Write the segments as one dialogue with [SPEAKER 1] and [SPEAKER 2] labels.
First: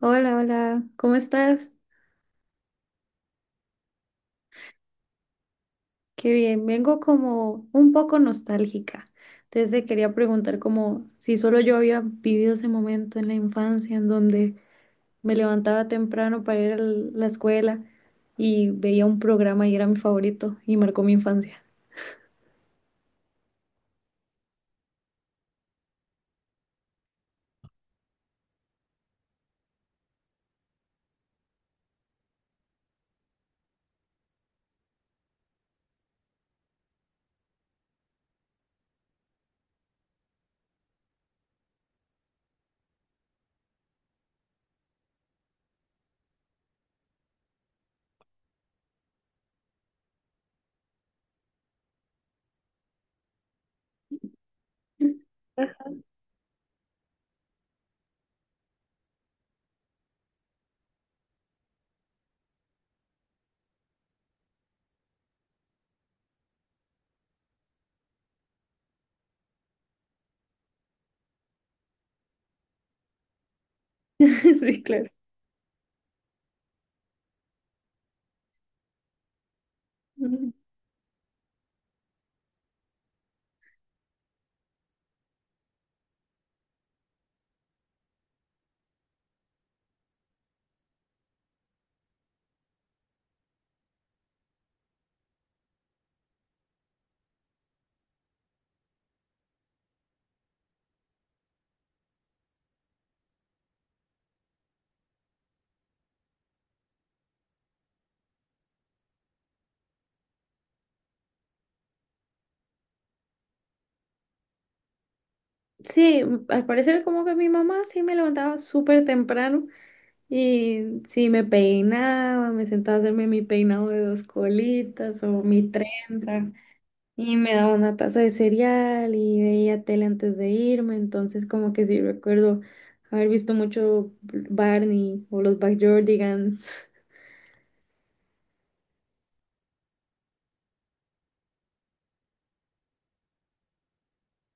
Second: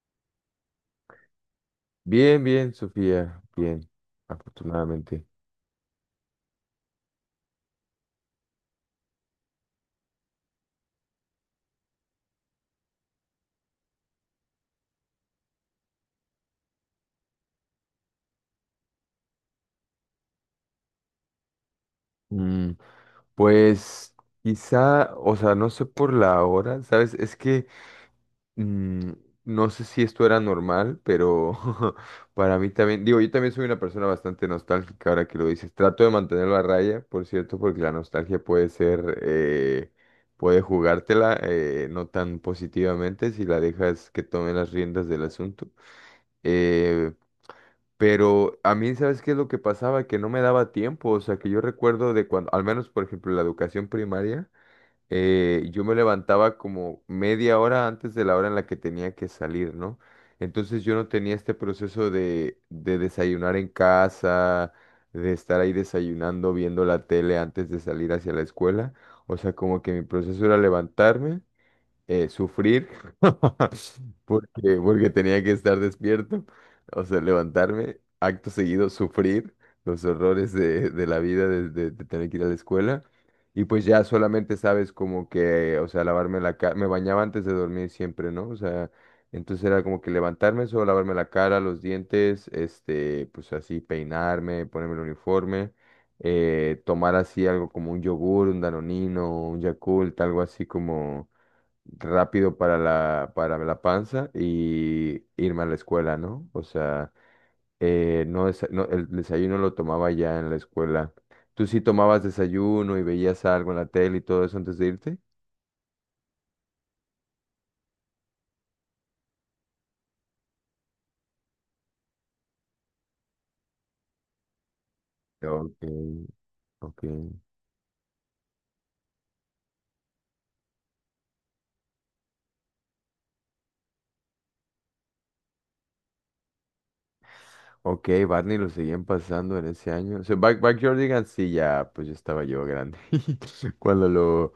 [SPEAKER 1] Hola, hola, ¿cómo estás?
[SPEAKER 2] Bien, bien, Sofía, bien, afortunadamente.
[SPEAKER 1] Qué bien, vengo como un poco nostálgica. Entonces te quería preguntar como si solo yo había vivido ese momento en la infancia en donde me levantaba temprano para ir a la escuela y veía un programa y era mi favorito y marcó mi infancia.
[SPEAKER 2] Mm, pues quizá, o sea, no sé por la hora, ¿sabes? Es que mm, no sé si esto era normal, pero para mí también, digo, yo también soy una persona bastante nostálgica ahora que lo dices. Trato de mantenerlo a raya, por cierto, porque la nostalgia puede ser, puede jugártela no tan positivamente si la dejas que tome las riendas del asunto. Eh, Pero a mí, ¿sabes qué es lo que pasaba? Que no me daba tiempo, o sea, que yo recuerdo de cuando, al menos por ejemplo, en la educación primaria, yo me levantaba como media hora antes de la hora en la que tenía que salir, ¿no? Entonces yo no tenía este proceso de desayunar en casa, de estar ahí desayunando, viendo la tele antes de salir hacia la escuela, o sea, como que mi proceso era levantarme sufrir porque,
[SPEAKER 1] Sí,
[SPEAKER 2] porque
[SPEAKER 1] claro.
[SPEAKER 2] tenía que estar despierto, o sea, levantarme, acto seguido, sufrir los horrores
[SPEAKER 1] Mm.
[SPEAKER 2] de la vida, de tener que ir a la escuela. Y pues ya solamente sabes como que, o sea, lavarme la cara, me bañaba antes de dormir siempre, ¿no? O sea, entonces era como que levantarme, solo lavarme la cara, los dientes, este, pues así, peinarme, ponerme el uniforme tomar así algo como un yogur, un danonino, un Yakult, algo así como, rápido para la panza y irme a la escuela, ¿no? O sea, no, no, el desayuno lo tomaba ya en la escuela. ¿Tú sí tomabas desayuno y veías algo en la tele y todo eso antes de irte?
[SPEAKER 1] Sí, al parecer como que mi mamá sí me levantaba súper temprano. Y sí, me peinaba, me sentaba a hacerme mi peinado de dos colitas o mi
[SPEAKER 2] Ok,
[SPEAKER 1] trenza.
[SPEAKER 2] ok.
[SPEAKER 1] Y me daba una taza de cereal y veía tele antes de irme. Entonces, como que sí recuerdo haber visto mucho Barney o los Backyardigans.
[SPEAKER 2] Ok, Barney lo seguían pasando en ese año. O sea, Backyardigans sí, ya, pues ya estaba yo grande. Cuando lo,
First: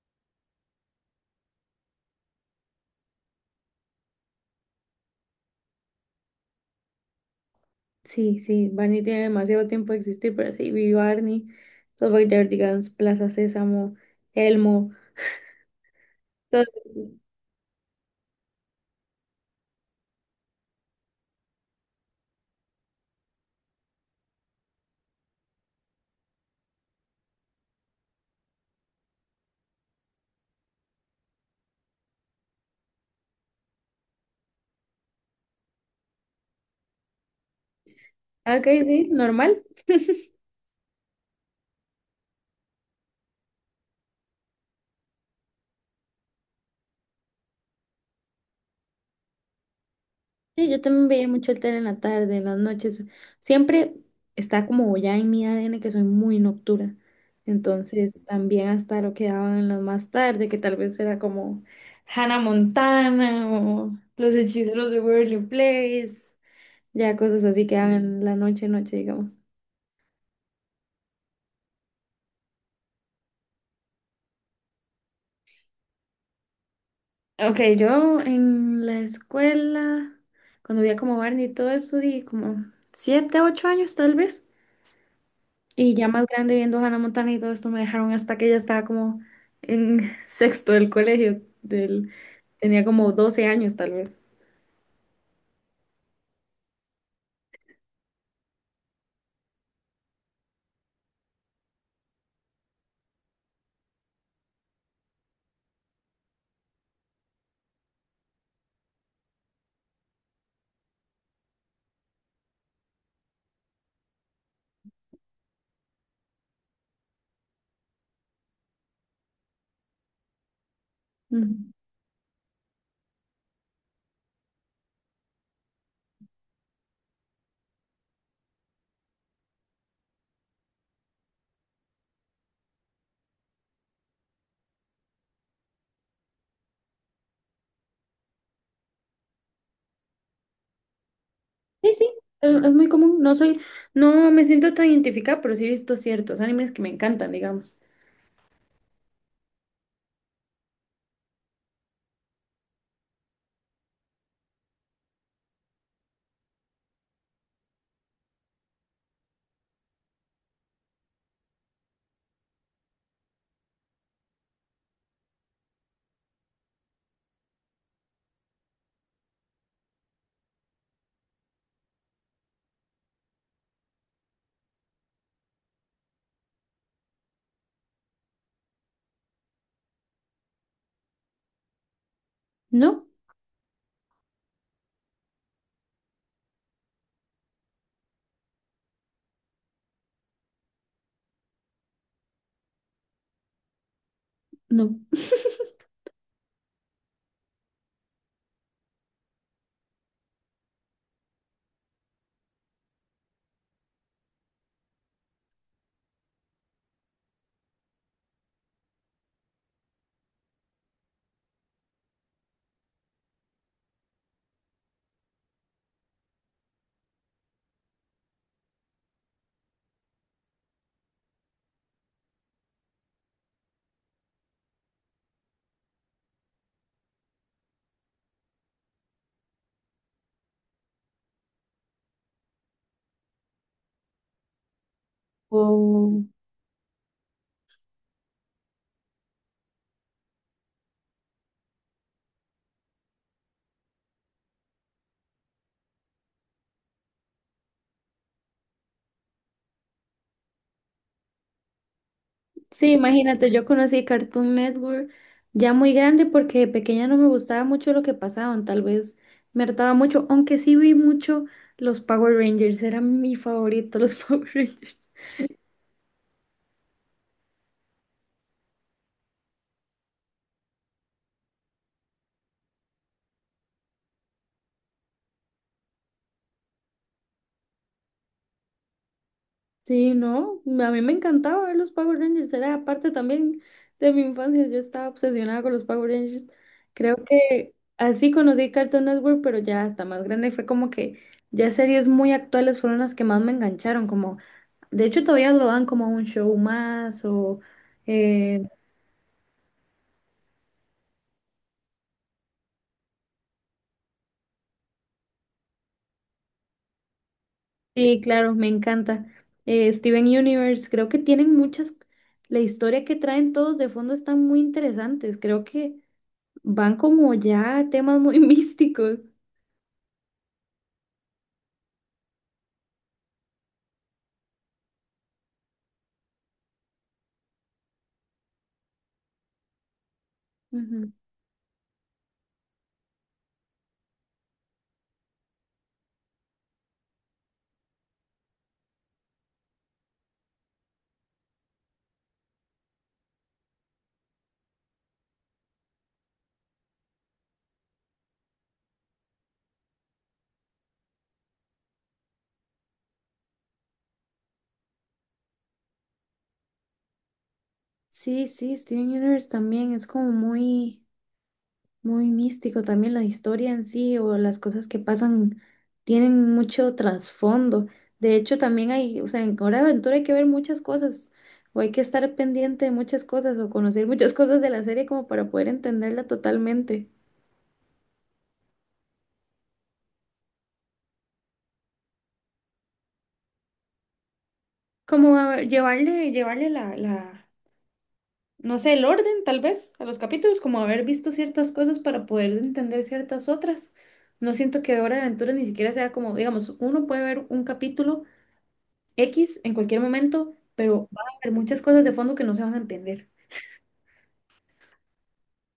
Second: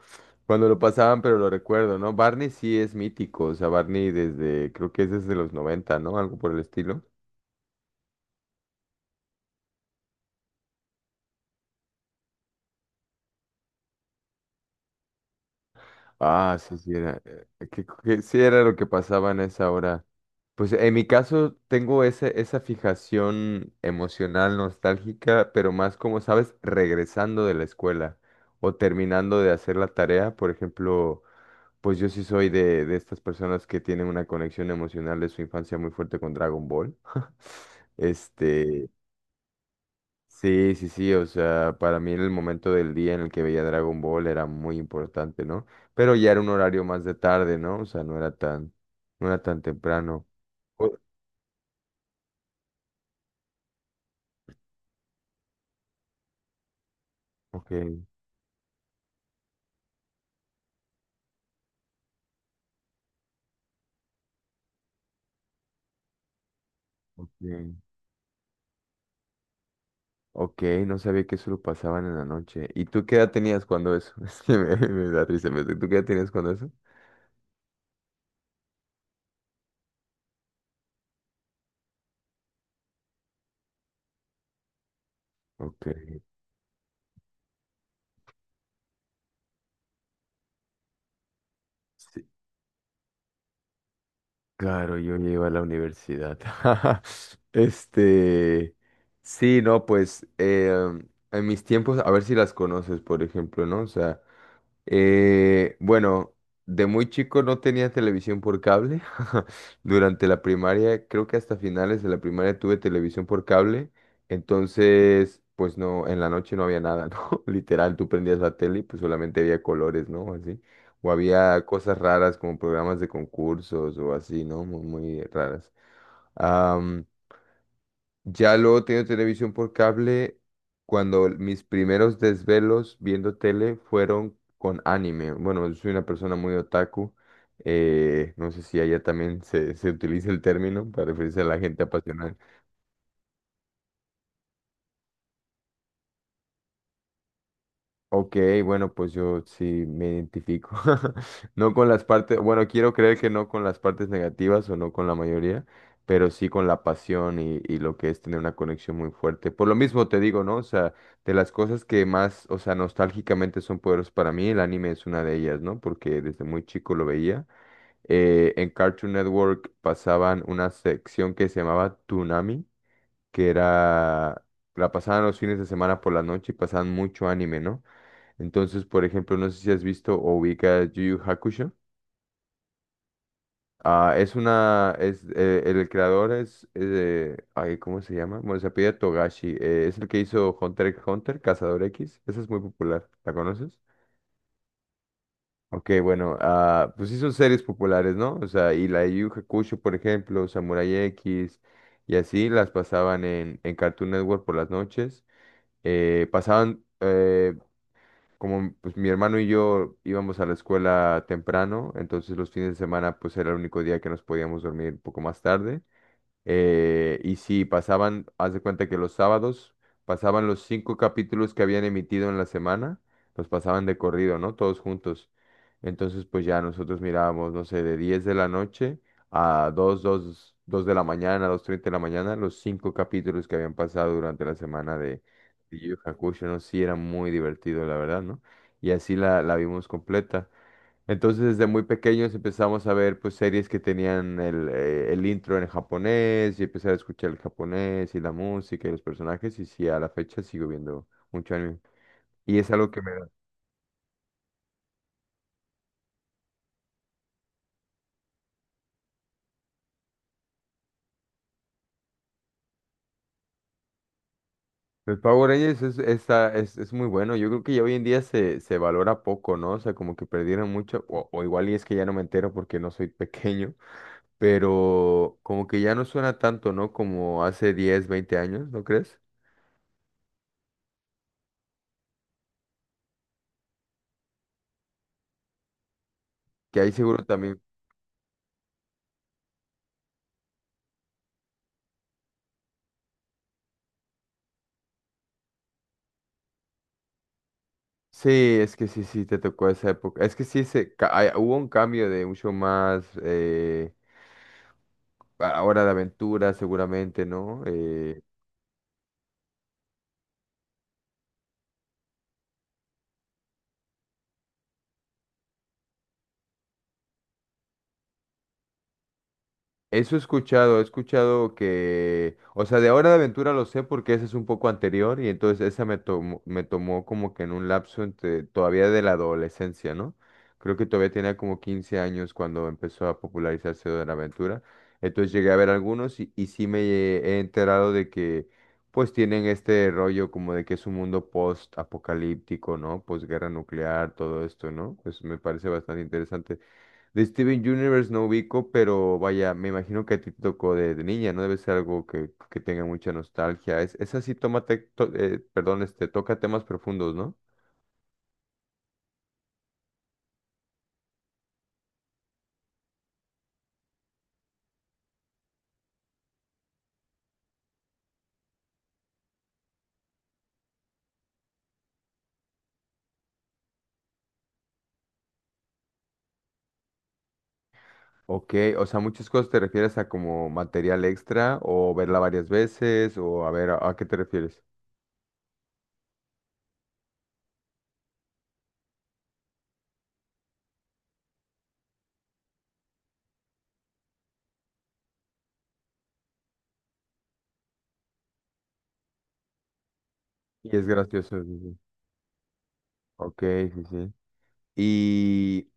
[SPEAKER 2] cuando lo pasaban, pero lo recuerdo, ¿no? Barney sí es mítico. O sea, Barney desde, creo que es desde los 90, ¿no? Algo por el estilo.
[SPEAKER 1] Sí, sí, Barney tiene demasiado tiempo de existir, pero sí, vi Barney, los Backyardigans, Plaza Sésamo, Elmo.
[SPEAKER 2] Ah, sí, sí,
[SPEAKER 1] Entonces,
[SPEAKER 2] era, que sí era lo que pasaba en esa hora. Pues en mi caso tengo esa fijación emocional nostálgica, pero más como, ¿sabes? Regresando de la escuela o terminando de hacer la tarea. Por ejemplo, pues yo sí soy de estas personas que tienen una conexión emocional de su infancia muy fuerte con Dragon Ball.
[SPEAKER 1] ok,
[SPEAKER 2] Este,
[SPEAKER 1] sí, normal.
[SPEAKER 2] sí, sí, sí, o sea, para mí en el momento del día en el que veía Dragon Ball era muy importante, ¿no? Pero ya era un horario más de tarde, ¿no? O sea, no era tan temprano.
[SPEAKER 1] Sí, yo
[SPEAKER 2] O-
[SPEAKER 1] también veía mucho el tele en la tarde, en las noches. Siempre está como ya en mi ADN que soy muy nocturna.
[SPEAKER 2] Ok,
[SPEAKER 1] Entonces también hasta lo que daban en las más tarde, que tal vez era como Hannah Montana o Los Hechiceros de Waverly Place. Ya cosas así
[SPEAKER 2] ok,
[SPEAKER 1] que daban en la noche, noche, digamos.
[SPEAKER 2] ok, no sabía que eso lo pasaban en la noche. ¿Y tú qué edad tenías cuando eso? Es que me da risa, pero ¿tú qué edad tenías cuando eso?
[SPEAKER 1] Ok, yo en la escuela, cuando veía como Barney y todo eso, di como 7, 8 años tal vez. Y ya
[SPEAKER 2] Ok.
[SPEAKER 1] más grande viendo Hannah Montana y todo esto me dejaron hasta que ya estaba como en sexto del colegio,
[SPEAKER 2] Sí.
[SPEAKER 1] tenía como 12 años tal vez.
[SPEAKER 2] Claro, yo llego a la universidad. Este, sí, no, pues en mis tiempos, a ver si las conoces, por ejemplo, ¿no? O sea, bueno, de muy chico no tenía televisión por cable. Durante la primaria, creo que hasta finales de la primaria tuve televisión por cable. Entonces, pues no, en la noche no había nada, ¿no? Literal, tú prendías la tele y pues solamente había colores, ¿no? Así. O había
[SPEAKER 1] Ujú.
[SPEAKER 2] cosas raras como programas de concursos o así, ¿no? Muy, muy raras. Am, ya luego tenido televisión por cable, cuando mis primeros desvelos viendo tele fueron con anime. Bueno, yo soy una persona muy otaku. No sé si allá también se utiliza el término para referirse a la gente
[SPEAKER 1] Sí, sí,
[SPEAKER 2] apasionada.
[SPEAKER 1] es muy común. No soy, no me siento tan identificada, pero sí he visto ciertos animes que me encantan, digamos.
[SPEAKER 2] Ok, bueno, pues yo sí me identifico. No con las partes, bueno, quiero creer que no con las partes negativas o no con la mayoría, pero sí con la pasión y lo que es tener una conexión muy fuerte. Por lo mismo te digo, ¿no? O sea, de las cosas que más, o sea, nostálgicamente son poderosas para mí, el anime es una de ellas, ¿no? Porque desde muy chico lo veía. En Cartoon Network pasaban una sección que se llamaba Toonami, que era, la pasaban los fines de semana por la noche y pasaban mucho anime, ¿no? Entonces, por ejemplo, no sé si has visto o ubicas Yu Yu Hakusho.
[SPEAKER 1] No,
[SPEAKER 2] Ah, es una, es, el creador es, ay, ¿cómo se llama? Bueno, se apellida Togashi. Es el que hizo Hunter x Hunter, Cazador X. Esa es muy popular. ¿La conoces?
[SPEAKER 1] no.
[SPEAKER 2] Ok, bueno, ah, pues sí son series populares, ¿no? O sea, y la de Yu Yu Hakusho, por ejemplo, Samurai X, y así las pasaban en Cartoon Network por las noches. Pasaban, como pues mi hermano y yo íbamos a la escuela temprano, entonces los fines de semana pues era el único día que nos podíamos dormir un poco más tarde. Y sí, pasaban, haz de cuenta que los sábados pasaban los cinco capítulos que habían emitido en la semana, los pasaban de corrido, ¿no? Todos juntos. Entonces, pues ya nosotros mirábamos, no sé, de 10 de la noche a 2 de la mañana, 2:30 de la mañana, los cinco capítulos que habían pasado durante la semana de Yu Yu
[SPEAKER 1] O
[SPEAKER 2] Hakusho, ¿no? Sí, era muy divertido, la verdad, ¿no? Y así la vimos completa. Entonces, desde muy pequeños empezamos a ver pues series que tenían el intro en japonés y empezar a escuchar el japonés y la música y los personajes y sí, a la fecha sigo viendo mucho anime. Y es algo
[SPEAKER 1] Sí,
[SPEAKER 2] que me da.
[SPEAKER 1] imagínate, yo conocí Cartoon Network ya muy grande porque de pequeña no me gustaba mucho lo que pasaban, tal vez me hartaba mucho, aunque sí vi mucho los Power Rangers, eran mi favorito los Power Rangers.
[SPEAKER 2] Los Power Rangers es muy bueno. Yo creo que ya hoy en día se valora poco, ¿no? O sea, como que perdieron mucho. O igual y es que ya no me entero porque no soy pequeño. Pero como que ya no suena tanto, ¿no? Como hace 10, 20 años, ¿no crees?
[SPEAKER 1] Sí, no, a mí me encantaba ver los Power Rangers, era parte también de mi infancia, yo estaba obsesionada con los Power Rangers.
[SPEAKER 2] Que ahí
[SPEAKER 1] Creo
[SPEAKER 2] seguro también
[SPEAKER 1] que así conocí Cartoon Network, pero ya hasta más grande fue como que ya series muy actuales fueron las que más me engancharon, como de hecho, todavía lo dan como un show más o...
[SPEAKER 2] sí,
[SPEAKER 1] eh,
[SPEAKER 2] es que sí, sí, te tocó esa época. Es que sí, hubo un cambio de mucho más, ahora de aventura seguramente, ¿no?
[SPEAKER 1] sí, claro, me encanta. Steven Universe, creo que tienen muchas... La historia que traen todos de fondo están muy interesantes. Creo que van como ya a temas muy místicos.
[SPEAKER 2] Eso he escuchado que, o sea, de Hora de Aventura lo sé porque esa es un poco anterior y entonces esa me tomó como que en un lapso entre, todavía de la adolescencia, ¿no? Creo que todavía
[SPEAKER 1] Ujú.
[SPEAKER 2] tenía como 15 años cuando empezó a popularizarse Hora de Aventura. Entonces llegué a ver algunos y sí me he enterado de que pues tienen este rollo como de que es un mundo post-apocalíptico, ¿no? Posguerra nuclear, todo esto, ¿no? Pues me parece bastante interesante. De Steven Universe no ubico, pero vaya, me imagino que a ti te tocó de niña, ¿no? Debe ser algo que tenga mucha nostalgia. Es así, perdón, este, toca temas profundos, ¿no?
[SPEAKER 1] Sí, sí, Steven Universe también es como muy... Muy místico también la historia en sí o las cosas que pasan tienen mucho trasfondo. De hecho, también hay, o sea, en Hora de Aventura hay que ver muchas cosas o hay que estar pendiente de muchas cosas o conocer muchas cosas de la serie como para poder entenderla totalmente.
[SPEAKER 2] Ok, o sea, muchas cosas te refieres a como material extra o verla varias veces o a ver, a qué te refieres?
[SPEAKER 1] Como a ver, llevarle no sé, el orden tal vez a los capítulos, como haber visto ciertas cosas para poder entender ciertas otras. No siento que Hora de Aventura ni siquiera sea como, digamos, uno puede ver un capítulo X en cualquier momento,
[SPEAKER 2] Y es
[SPEAKER 1] pero va a
[SPEAKER 2] gracioso,
[SPEAKER 1] haber
[SPEAKER 2] sí, sí.
[SPEAKER 1] muchas cosas de fondo que no se van a entender.
[SPEAKER 2] Ok, sí, sí. Y,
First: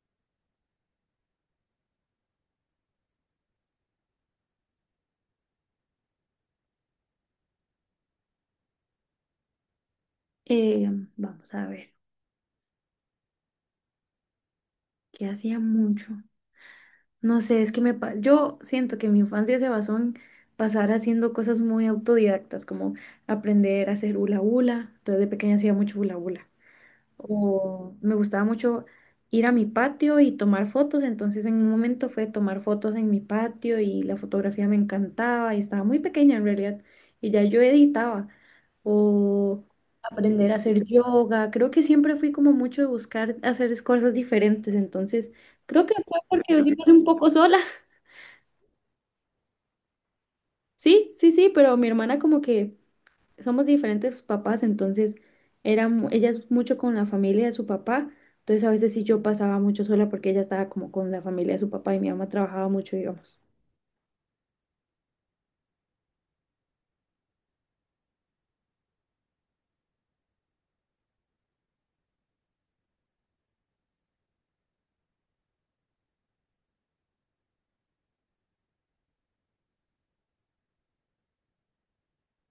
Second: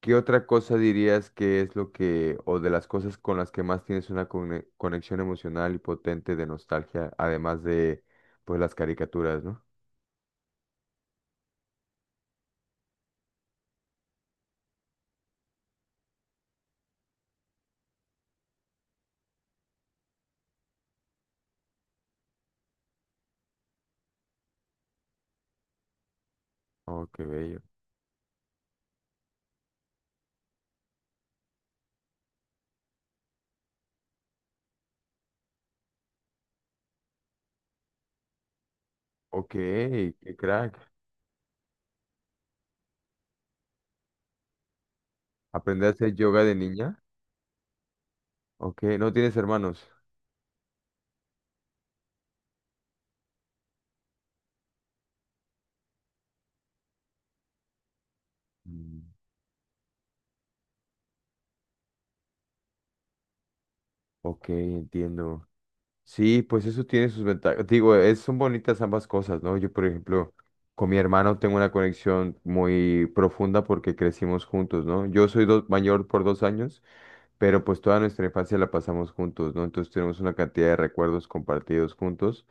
[SPEAKER 2] ¿qué otra cosa dirías que es lo que, o de las cosas con las que más tienes una conexión emocional y potente de nostalgia, además de, pues, las caricaturas, ¿no?
[SPEAKER 1] Eh, Vamos a ver, ¿qué hacía mucho? No sé, es que yo siento que mi infancia se basó en pasar haciendo cosas muy autodidactas, como aprender a hacer hula hula. Entonces de pequeña hacía mucho hula hula.
[SPEAKER 2] Oh, qué bello.
[SPEAKER 1] O me gustaba mucho ir a mi patio y tomar fotos, entonces en un momento fue tomar fotos en mi patio y la fotografía me encantaba y estaba muy pequeña en realidad y ya yo editaba,
[SPEAKER 2] Ok,
[SPEAKER 1] o
[SPEAKER 2] qué
[SPEAKER 1] aprender a
[SPEAKER 2] crack.
[SPEAKER 1] hacer yoga, creo que siempre fui como mucho de buscar hacer cosas diferentes, entonces creo
[SPEAKER 2] ¿Aprender a
[SPEAKER 1] que
[SPEAKER 2] hacer
[SPEAKER 1] fue
[SPEAKER 2] yoga de
[SPEAKER 1] porque yo sí pasé
[SPEAKER 2] niña?
[SPEAKER 1] un poco sola.
[SPEAKER 2] Ok, ¿no tienes hermanos?
[SPEAKER 1] Sí, sí, sí, pero mi hermana como que somos diferentes papás, entonces ella es mucho con la familia de su papá, entonces a veces
[SPEAKER 2] Mm,
[SPEAKER 1] sí yo pasaba mucho sola porque ella estaba como con la familia de su papá y mi mamá trabajaba mucho, digamos.
[SPEAKER 2] ok, entiendo. Sí, pues eso tiene sus ventajas. Digo, son bonitas ambas cosas, ¿no? Yo, por ejemplo, con mi hermano tengo una conexión muy profunda porque crecimos juntos, ¿no? Yo soy mayor por 2 años. Pero pues toda nuestra infancia la pasamos juntos, ¿no? Entonces tenemos una cantidad de recuerdos compartidos juntos,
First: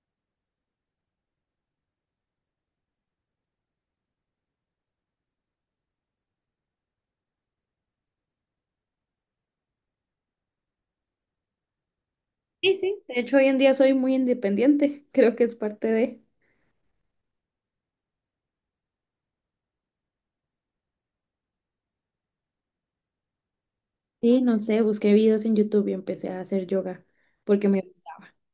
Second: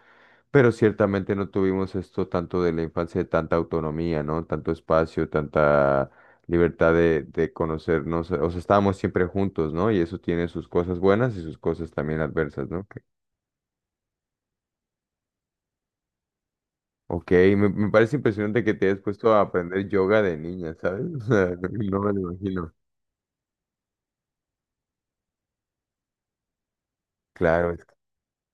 [SPEAKER 2] pero ciertamente no tuvimos esto tanto de la infancia, de tanta autonomía, ¿no? Tanto espacio, tanta libertad de conocernos, o sea, estábamos siempre juntos, ¿no? Y eso tiene sus cosas buenas y sus cosas también adversas,
[SPEAKER 1] Sí,
[SPEAKER 2] ¿no?
[SPEAKER 1] sí, de hecho hoy en día soy muy independiente, creo que es parte de...
[SPEAKER 2] Ok, me parece impresionante que te hayas puesto a aprender yoga de niña, ¿sabes? O sea, no me lo imagino.
[SPEAKER 1] Sí, no sé, busqué videos en YouTube y empecé a hacer yoga porque
[SPEAKER 2] Claro,
[SPEAKER 1] me...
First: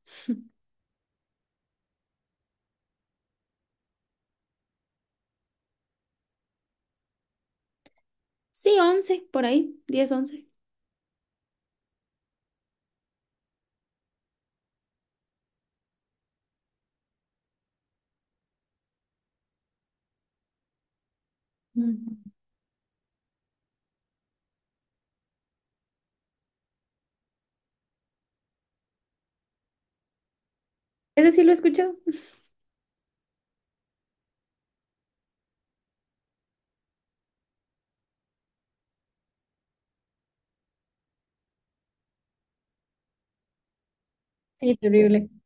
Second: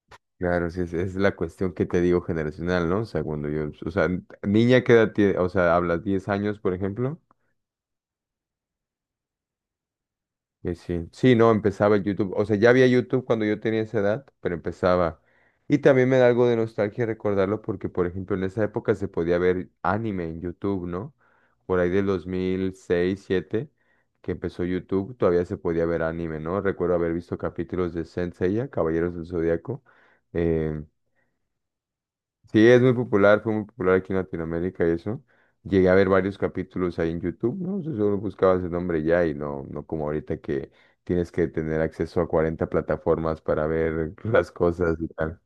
[SPEAKER 2] claro, sí, es la cuestión que te digo generacional, ¿no? O sea, cuando yo, o sea, niña que edad o sea, hablas 10 años, por ejemplo,
[SPEAKER 1] Sí, 11 por ahí, 10, 11.
[SPEAKER 2] que sí, sí, no, empezaba el YouTube, o sea, ya había YouTube cuando yo tenía esa edad, pero empezaba. Y también me da algo de nostalgia recordarlo porque, por ejemplo, en esa época se podía ver anime en YouTube, ¿no? Por ahí del
[SPEAKER 1] Mm.
[SPEAKER 2] 2006, 2007 que empezó YouTube, todavía se podía ver anime, ¿no? Recuerdo haber visto capítulos de Saint Seiya, Caballeros del Zodíaco.
[SPEAKER 1] Ese sí lo he escuchado.
[SPEAKER 2] Sí, es muy popular, fue muy popular aquí en Latinoamérica y eso. Llegué a ver varios capítulos ahí en YouTube, ¿no? Tú solo buscabas el nombre y ya y no, no como ahorita que tienes que tener acceso a 40 plataformas para ver las
[SPEAKER 1] Sí,
[SPEAKER 2] cosas y
[SPEAKER 1] terrible.
[SPEAKER 2] tal.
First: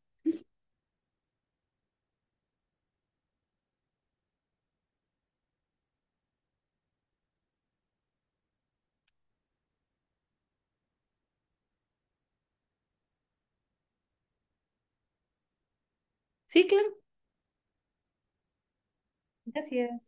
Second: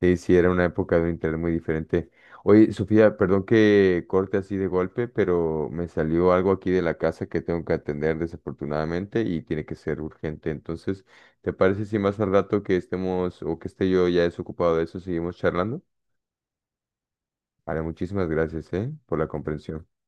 [SPEAKER 2] Sí, sí, era una época de un internet muy diferente. Oye, Sofía, perdón que corte así de golpe, pero me salió algo aquí de la casa que tengo que atender desafortunadamente y tiene que ser urgente. Entonces, ¿te parece si más al rato que estemos o que esté yo ya desocupado de eso, seguimos charlando?
[SPEAKER 1] Sí, claro.
[SPEAKER 2] Vale, muchísimas gracias, ¿eh? Por la comprensión.
[SPEAKER 1] Gracias.